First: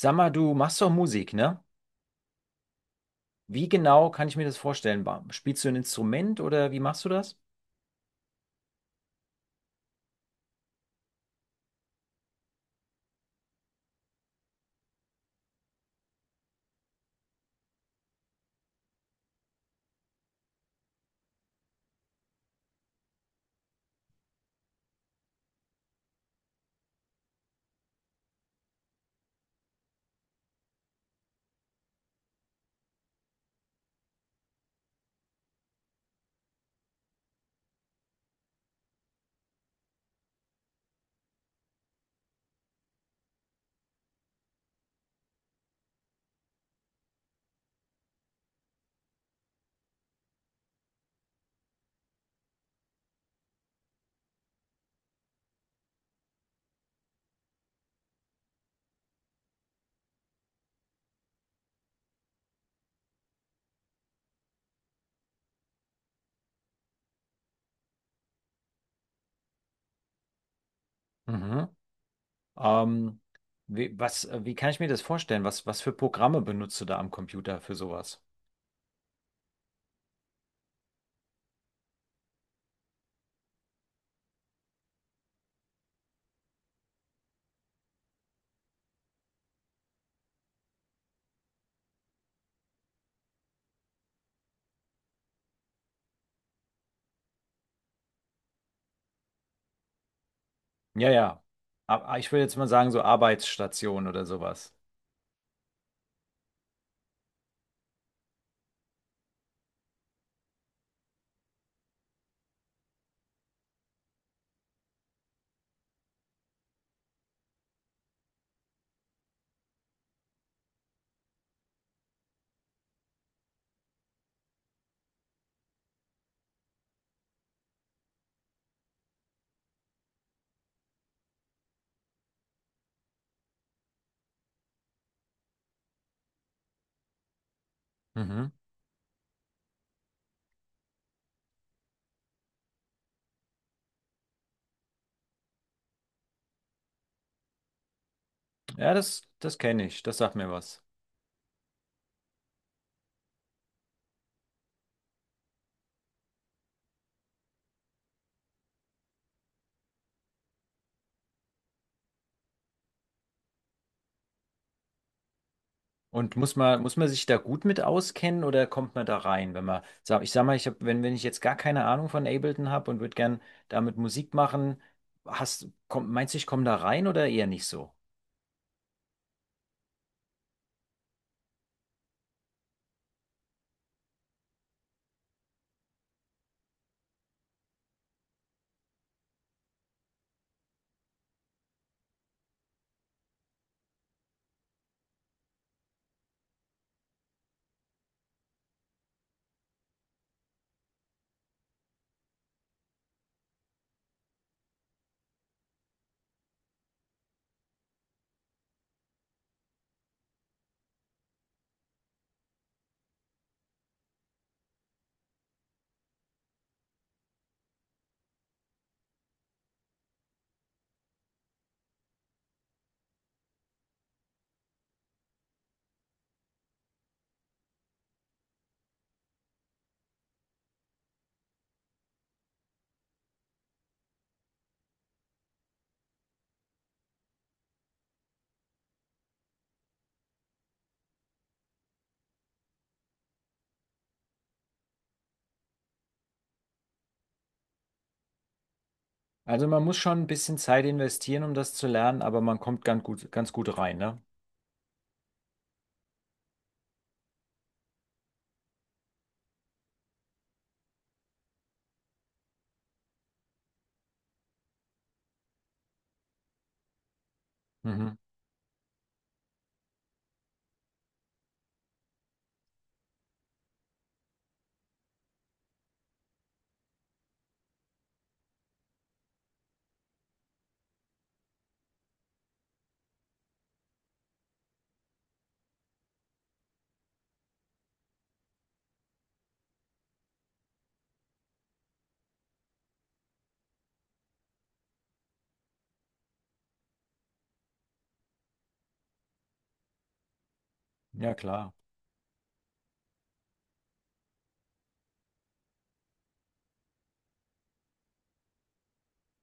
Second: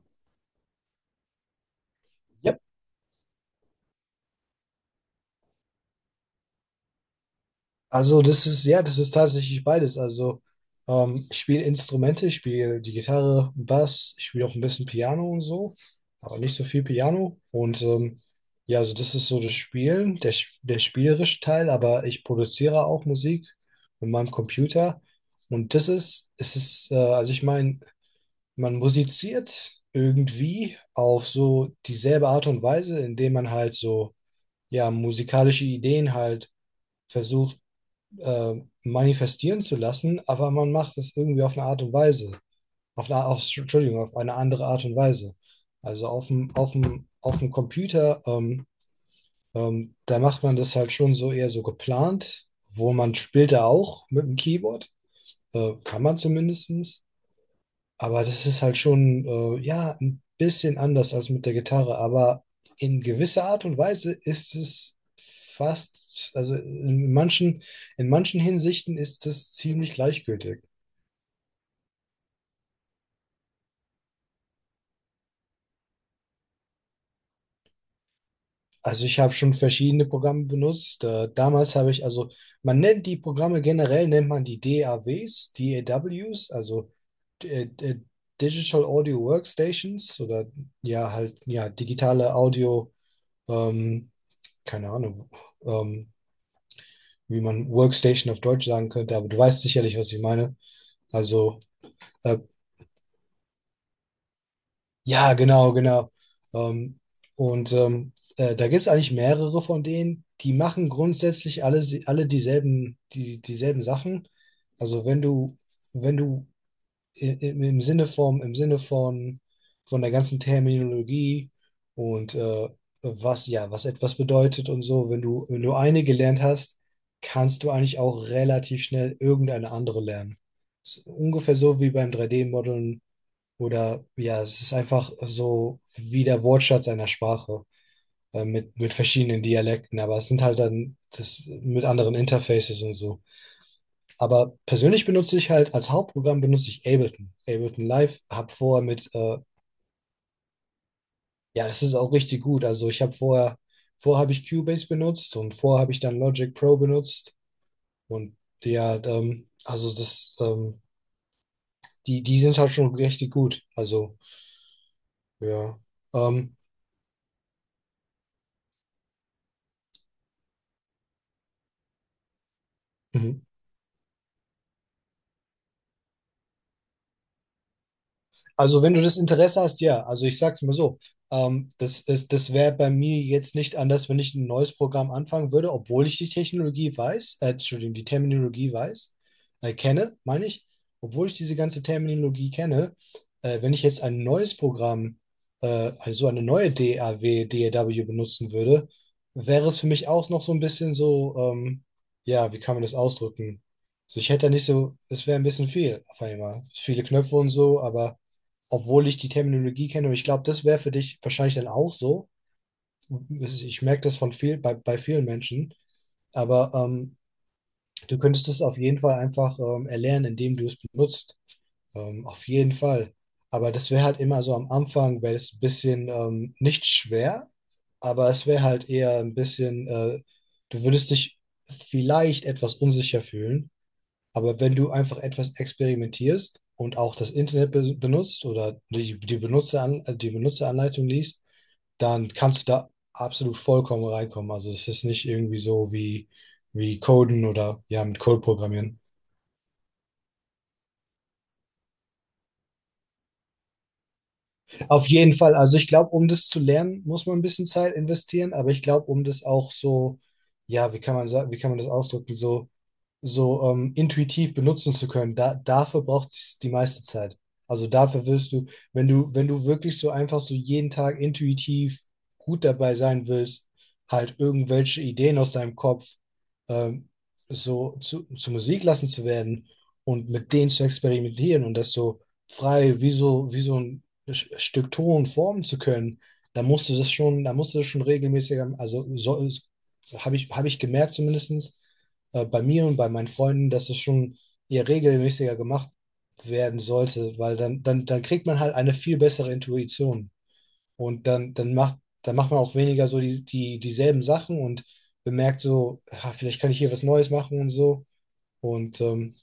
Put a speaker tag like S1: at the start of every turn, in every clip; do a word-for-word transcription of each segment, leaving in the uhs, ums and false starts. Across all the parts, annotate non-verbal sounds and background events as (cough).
S1: Sag mal, du machst doch Musik, ne?
S2: Ja,
S1: Wie genau kann ich mir das vorstellen? Ba- Spielst du ein Instrument oder wie machst du das?
S2: also das ist, ja, das ist tatsächlich beides. Also ähm, ich spiele Instrumente, ich spiele die Gitarre, Bass, ich spiele auch ein bisschen Piano und so, aber nicht so viel Piano. Und ähm, ja, also das ist so das Spielen, der, sch- der spielerische Teil, aber ich produziere auch Musik mit meinem Computer. Und das ist, es ist, äh, also ich meine, man musiziert irgendwie auf so dieselbe Art und Weise, indem man halt so, ja, musikalische Ideen halt versucht äh, manifestieren zu lassen, aber man macht es irgendwie auf eine Art und Weise. Auf eine, auf, Entschuldigung, auf eine andere Art und Weise. Also auf dem, auf dem, auf dem Computer, ähm, ähm, da macht man das halt schon so eher so geplant, wo man spielt da auch mit dem Keyboard, äh, kann man zumindestens. Aber das ist halt schon, äh, ja, ein bisschen anders als mit der Gitarre, aber in gewisser Art und Weise ist es fast, also in manchen, in manchen Hinsichten ist es ziemlich gleichgültig.
S1: Mhm. Ähm, wie, was, äh, Wie kann ich mir das vorstellen? Was, was für Programme benutzt du da am Computer für sowas?
S2: Also ich habe schon verschiedene Programme benutzt. Äh, damals habe ich, also man nennt die Programme generell, nennt man die D A Ws, DAWs, also äh, äh, Digital Audio Workstations oder ja halt, ja, digitale Audio, ähm, keine Ahnung, ähm, wie man Workstation auf Deutsch sagen könnte, aber du weißt sicherlich, was ich meine.
S1: Ja, ja.
S2: Also,
S1: Aber ich
S2: äh,
S1: würde jetzt mal sagen, so Arbeitsstation oder sowas.
S2: ja, genau, genau. Ähm, und ähm, äh, Da gibt es eigentlich mehrere von denen, die machen grundsätzlich alle, alle dieselben, die, dieselben Sachen. Also wenn du, wenn du i- im, im Sinne von, im Sinne von, von der ganzen Terminologie und äh, was, ja, was etwas bedeutet und so, wenn du, wenn du eine gelernt hast, kannst du eigentlich auch relativ schnell irgendeine andere lernen. Ist ungefähr so wie beim drei D-Modeln oder ja, es ist einfach so wie der Wortschatz einer Sprache äh,
S1: Mhm.
S2: mit, mit verschiedenen Dialekten, aber es sind halt dann das mit anderen Interfaces und so. Aber persönlich benutze ich halt, als Hauptprogramm benutze ich Ableton. Ableton Live, habe vorher
S1: Ja,
S2: mit,
S1: das,
S2: äh,
S1: das kenne ich. Das sagt mir was.
S2: Ja, das ist auch richtig gut. Also ich habe vorher, vorher habe ich Cubase benutzt und vorher habe ich dann Logic Pro benutzt. Und ja, ähm, also das, ähm, die, die sind halt schon richtig gut. Also, ja.
S1: Und muss
S2: Ähm,
S1: man, muss man sich da gut mit auskennen oder kommt man da rein, wenn man, sag- ich sag mal, ich hab, wenn, wenn ich jetzt gar keine Ahnung von Ableton habe und würde gern
S2: mhm.
S1: damit Musik machen, hast, komm, meinst du, ich komme da rein oder eher nicht so?
S2: Also wenn du das Interesse hast, ja. Also ich sag's mal so, ähm, das, das, das wäre bei mir jetzt nicht anders, wenn ich ein neues Programm anfangen würde, obwohl ich die Technologie weiß, äh, Entschuldigung, die Terminologie weiß, äh, kenne, meine ich, obwohl ich diese ganze Terminologie kenne, äh, wenn ich jetzt ein neues Programm, äh, also eine neue D A W, DAW benutzen würde, wäre es für mich auch noch so ein bisschen so, ähm, ja, wie kann man das ausdrücken? Also ich hätte da nicht so, es wäre ein bisschen viel auf einmal. Viele Knöpfe und so, aber obwohl ich die Terminologie kenne. Und ich glaube, das wäre für dich wahrscheinlich dann auch so. Ich merke das von viel, bei, bei vielen Menschen. Aber ähm, du könntest es auf jeden Fall einfach ähm, erlernen, indem du es benutzt. Ähm, auf jeden Fall. Aber das wäre halt immer so am Anfang, wäre es ein bisschen ähm, nicht schwer, aber es wäre halt eher ein bisschen, äh, du würdest dich vielleicht etwas unsicher fühlen. Aber wenn du einfach etwas experimentierst und auch das Internet be benutzt oder die, die, Benutzeran die Benutzeranleitung liest, dann kannst du da absolut vollkommen reinkommen. Also es ist nicht irgendwie so wie, wie Coden oder ja, mit Code programmieren.
S1: Also man muss schon ein bisschen Zeit investieren, um das zu lernen, aber man kommt ganz gut, ganz gut rein, ne?
S2: Auf jeden Fall, also ich glaube, um das zu lernen, muss man ein bisschen Zeit investieren, aber ich glaube, um das auch so, ja, wie kann man sagen, wie kann man das ausdrücken, so so ähm, intuitiv benutzen zu können, da, dafür braucht es die meiste Zeit. Also
S1: Mhm.
S2: dafür wirst du, wenn du, wenn du wirklich so einfach so jeden Tag intuitiv gut dabei sein willst, halt irgendwelche Ideen aus deinem Kopf ähm, so zu, zu Musik lassen zu werden und mit denen zu experimentieren und das so frei wie so, wie so ein Sch- Stück Ton formen zu können, da musst du das schon, da musst du das schon regelmäßig, also so, habe ich, habe ich gemerkt zumindestens äh, bei mir und bei meinen Freunden, dass es schon eher regelmäßiger gemacht werden sollte, weil dann, dann, dann kriegt man halt eine viel bessere Intuition. Und
S1: Ja,
S2: dann,
S1: klar.
S2: dann macht, dann macht man auch weniger so die, die, dieselben Sachen und bemerkt so, ha, vielleicht kann ich hier was Neues machen und so. Und ähm,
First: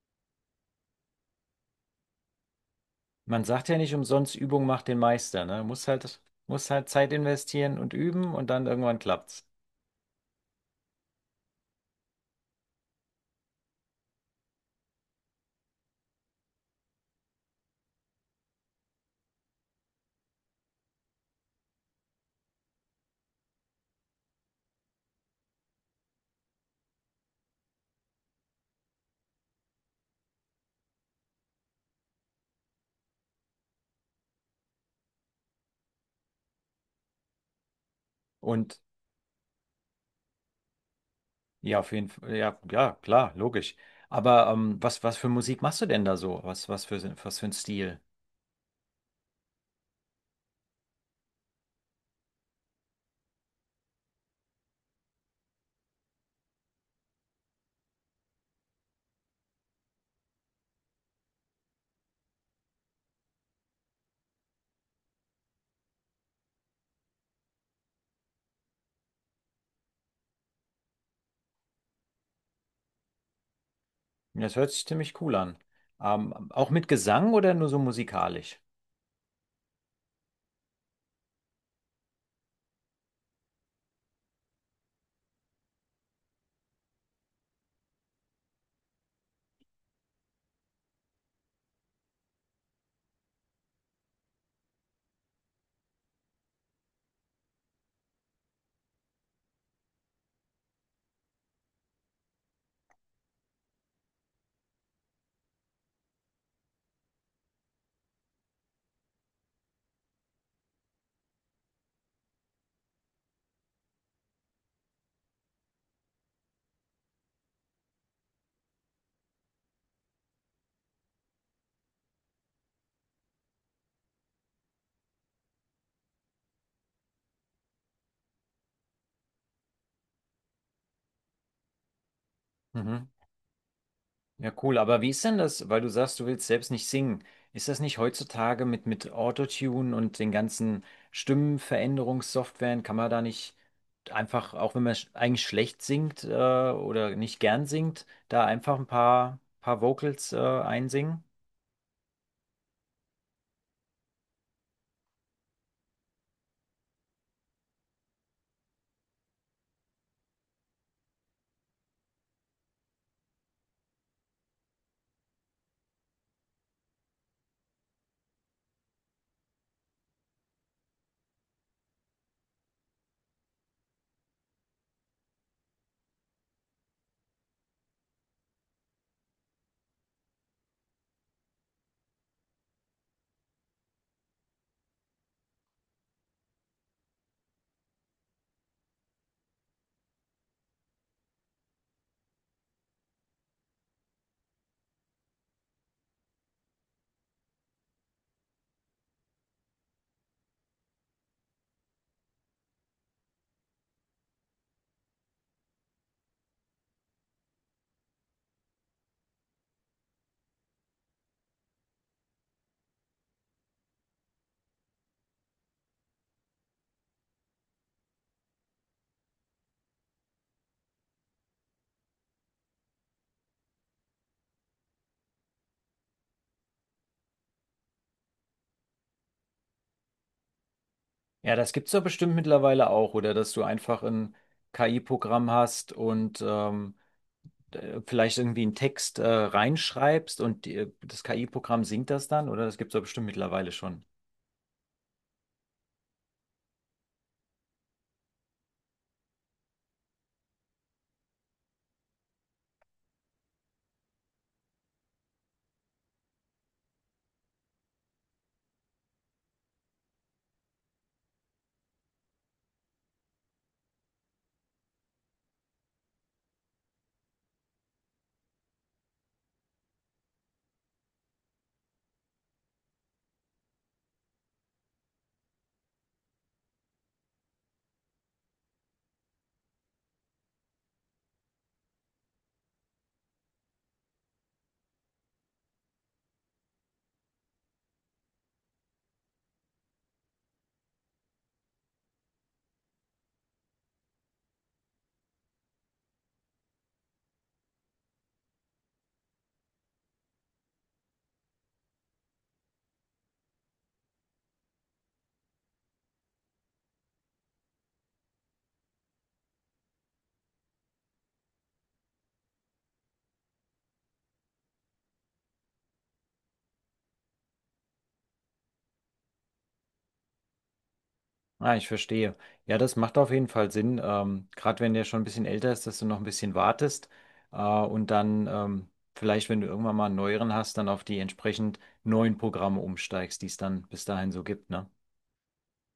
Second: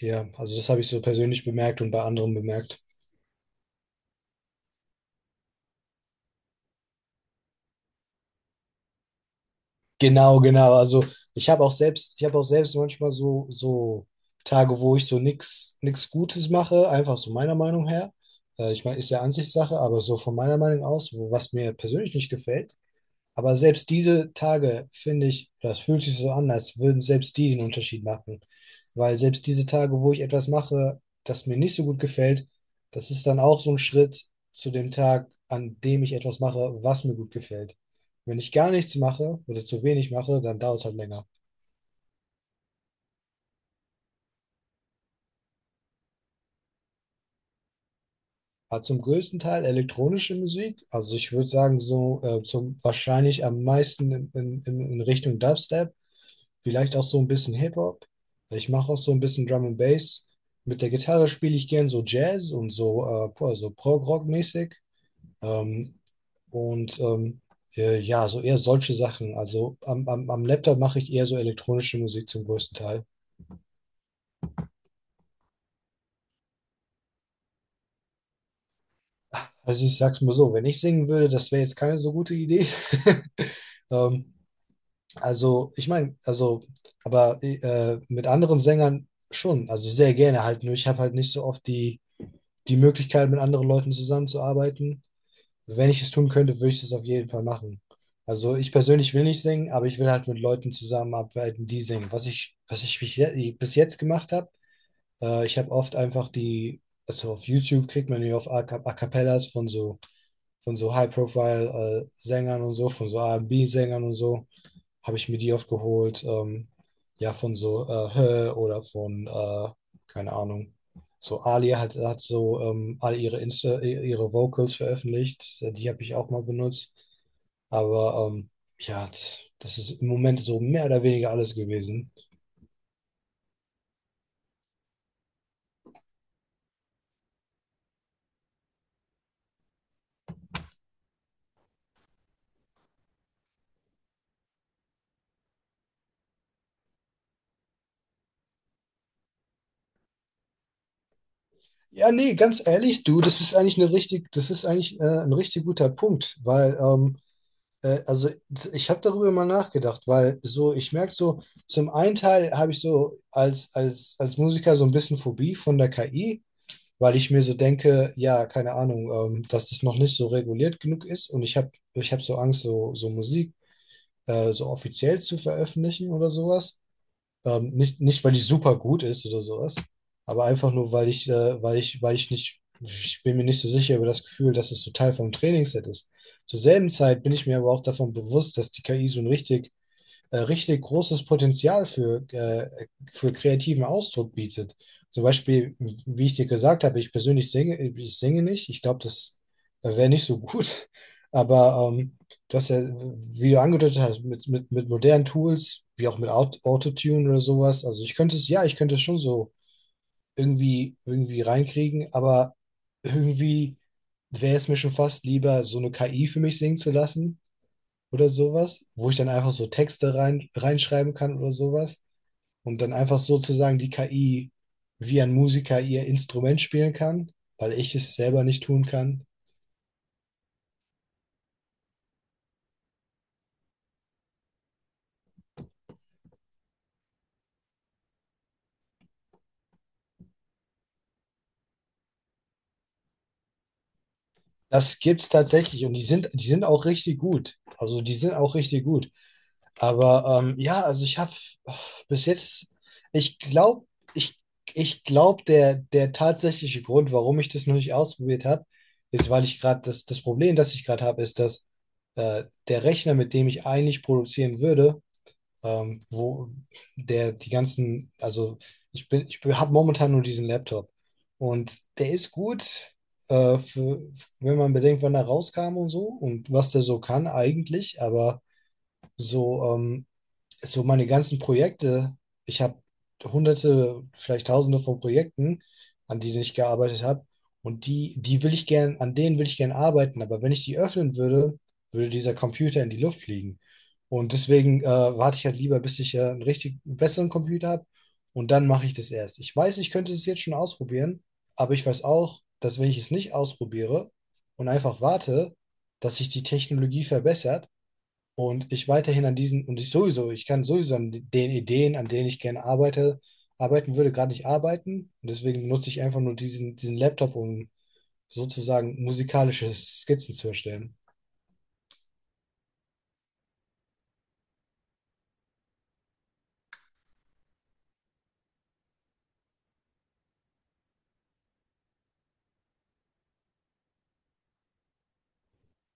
S2: ja, also das habe ich so persönlich bemerkt und bei anderen bemerkt.
S1: Man sagt ja nicht umsonst, Übung macht den Meister, ne? Muss halt, muss halt Zeit investieren und üben und dann irgendwann klappt's.
S2: Genau, genau. Also ich habe auch selbst, ich habe auch selbst manchmal so, so Tage, wo ich so nix, nix Gutes mache, einfach so meiner Meinung her. Äh, ich meine, ist ja Ansichtssache, aber so von meiner Meinung aus, wo, was mir persönlich nicht gefällt, aber selbst diese Tage, finde ich, das fühlt sich so an, als würden selbst die den Unterschied machen. Weil selbst diese Tage, wo ich etwas mache, das mir nicht so gut gefällt, das ist dann auch so ein Schritt zu dem Tag, an dem ich etwas mache, was mir gut gefällt. Wenn ich gar
S1: Und
S2: nichts mache oder zu wenig mache, dann dauert es halt länger.
S1: ja, auf jeden Fall. Ja, ja, klar, logisch. Aber ähm, was, was für Musik machst du denn da so? Was, was für, was für ein Stil?
S2: Hat zum größten Teil elektronische Musik, also ich würde sagen, so äh, zum wahrscheinlich am meisten in, in, in Richtung Dubstep, vielleicht auch so ein bisschen Hip-Hop. Ich mache auch so ein bisschen Drum and Bass. Mit der Gitarre spiele ich gern so Jazz und so, äh, po- so Prog-Rock-mäßig. Ähm, und ähm, äh, ja, so eher solche Sachen. Also am, am, am Laptop mache ich eher so elektronische Musik zum größten Teil.
S1: Das hört sich ziemlich cool an. Ähm, auch mit Gesang oder nur so musikalisch?
S2: Also ich sag's mal so, wenn ich singen würde, das wäre jetzt keine so gute Idee. (laughs) Ähm, also ich meine, also, aber äh, Mit anderen Sängern schon, also sehr gerne halt. Nur ich habe halt nicht so oft die, die Möglichkeit, mit anderen Leuten zusammenzuarbeiten. Also wenn ich es tun könnte, würde ich das auf jeden Fall machen. Also ich persönlich will nicht singen, aber ich will halt mit Leuten zusammenarbeiten, die singen. Was ich, was ich bis je- bis jetzt gemacht habe, äh, ich habe oft einfach die, also auf YouTube kriegt man ja auf A Cap- A Cappellas von so, von so High-Profile-Sängern und so, von so B sängern und so habe ich mir die oft geholt. Ähm, ja, von so äh, Hö oder von, äh, keine Ahnung. So Ali hat, hat so ähm, all ihre Insta, ihre Vocals veröffentlicht. äh, Die habe ich auch mal benutzt. Aber ähm, ja, das, das ist im Moment so mehr oder weniger alles gewesen.
S1: Mhm. Ja, cool. Aber wie ist denn das, weil du sagst, du willst selbst nicht singen? Ist das nicht heutzutage mit, mit Autotune und den ganzen Stimmenveränderungssoftwaren, kann man da nicht einfach, auch wenn man sch eigentlich schlecht singt äh, oder nicht gern singt, da einfach ein paar, paar Vocals äh, einsingen?
S2: Ja, nee, ganz ehrlich, du, das ist eigentlich eine richtig, das ist eigentlich äh, ein richtig guter Punkt, weil ähm, Äh, also ich habe darüber mal nachgedacht, weil so, ich merke so, zum einen Teil habe ich so als, als, als Musiker so ein bisschen Phobie von der K I, weil ich mir so denke, ja, keine Ahnung, ähm, dass das noch nicht so reguliert genug ist und ich habe ich hab so Angst, so, so Musik äh, so offiziell zu veröffentlichen oder sowas. Ähm, nicht, nicht, weil die super gut ist oder sowas, aber einfach nur, weil ich, äh, weil ich, weil ich nicht, ich bin mir nicht so sicher über das Gefühl, dass es so Teil vom Trainingsset ist. Zur selben Zeit bin ich mir aber auch davon bewusst, dass die K I so ein richtig äh, richtig großes Potenzial für, äh, für kreativen Ausdruck bietet. Zum Beispiel, wie ich dir gesagt habe, ich persönlich singe, ich singe nicht. Ich glaube, das wäre nicht so gut. (laughs) Aber ähm, du hast ja, wie du angedeutet hast, mit, mit, mit modernen Tools, wie auch mit Aut- Autotune oder sowas. Also ich könnte es, ja, ich könnte es schon so irgendwie, irgendwie reinkriegen, aber irgendwie wäre es mir schon fast lieber, so eine K I für mich singen zu lassen oder sowas, wo ich dann einfach so Texte rein, reinschreiben kann oder sowas und dann einfach sozusagen die K I wie ein Musiker ihr Instrument spielen kann, weil ich es selber nicht tun kann.
S1: Ja, das gibt's doch bestimmt mittlerweile auch, oder dass du einfach ein K I-Programm hast und ähm, d- vielleicht irgendwie einen Text äh, reinschreibst und die, äh, das K I-Programm singt das dann, oder? Das gibt's doch bestimmt mittlerweile schon.
S2: Das gibt's tatsächlich und die sind, die sind auch richtig gut. Also die sind auch richtig gut. Aber ähm, ja, also ich habe bis jetzt, ich glaube, ich, ich glaube, der, der tatsächliche Grund, warum ich das noch nicht ausprobiert habe, ist, weil ich gerade das, das Problem, das ich gerade habe, ist, dass äh, der Rechner, mit dem ich eigentlich produzieren würde, ähm, wo der die ganzen, also ich bin, ich habe momentan nur diesen Laptop und der ist gut, äh, für, wenn man bedenkt, wann er rauskam und so und was der so kann eigentlich, aber so, ähm, so meine ganzen Projekte, ich habe hunderte, vielleicht tausende von Projekten, an denen ich gearbeitet habe. Und die, die will ich gern, an denen will ich gern arbeiten. Aber wenn ich die öffnen würde, würde dieser Computer in die Luft fliegen. Und deswegen äh, warte ich halt lieber, bis ich äh, einen richtig besseren Computer habe. Und dann mache ich das erst. Ich weiß, ich könnte es jetzt schon ausprobieren, aber ich weiß auch, dass wenn ich es nicht ausprobiere und einfach warte, dass sich die Technologie verbessert, und ich weiterhin an diesen, und ich sowieso, ich kann sowieso an den Ideen, an denen ich gerne arbeite, arbeiten würde, gerade nicht arbeiten. Und deswegen nutze ich einfach nur diesen, diesen Laptop, um sozusagen musikalische Skizzen zu erstellen.
S1: Ah, ich verstehe. Ja, das macht auf jeden Fall Sinn, ähm, gerade wenn der schon ein bisschen älter ist, dass du noch ein bisschen wartest äh, und dann ähm, vielleicht, wenn du irgendwann mal einen neueren hast, dann auf die entsprechend neuen Programme umsteigst, die es dann bis dahin so gibt, ne?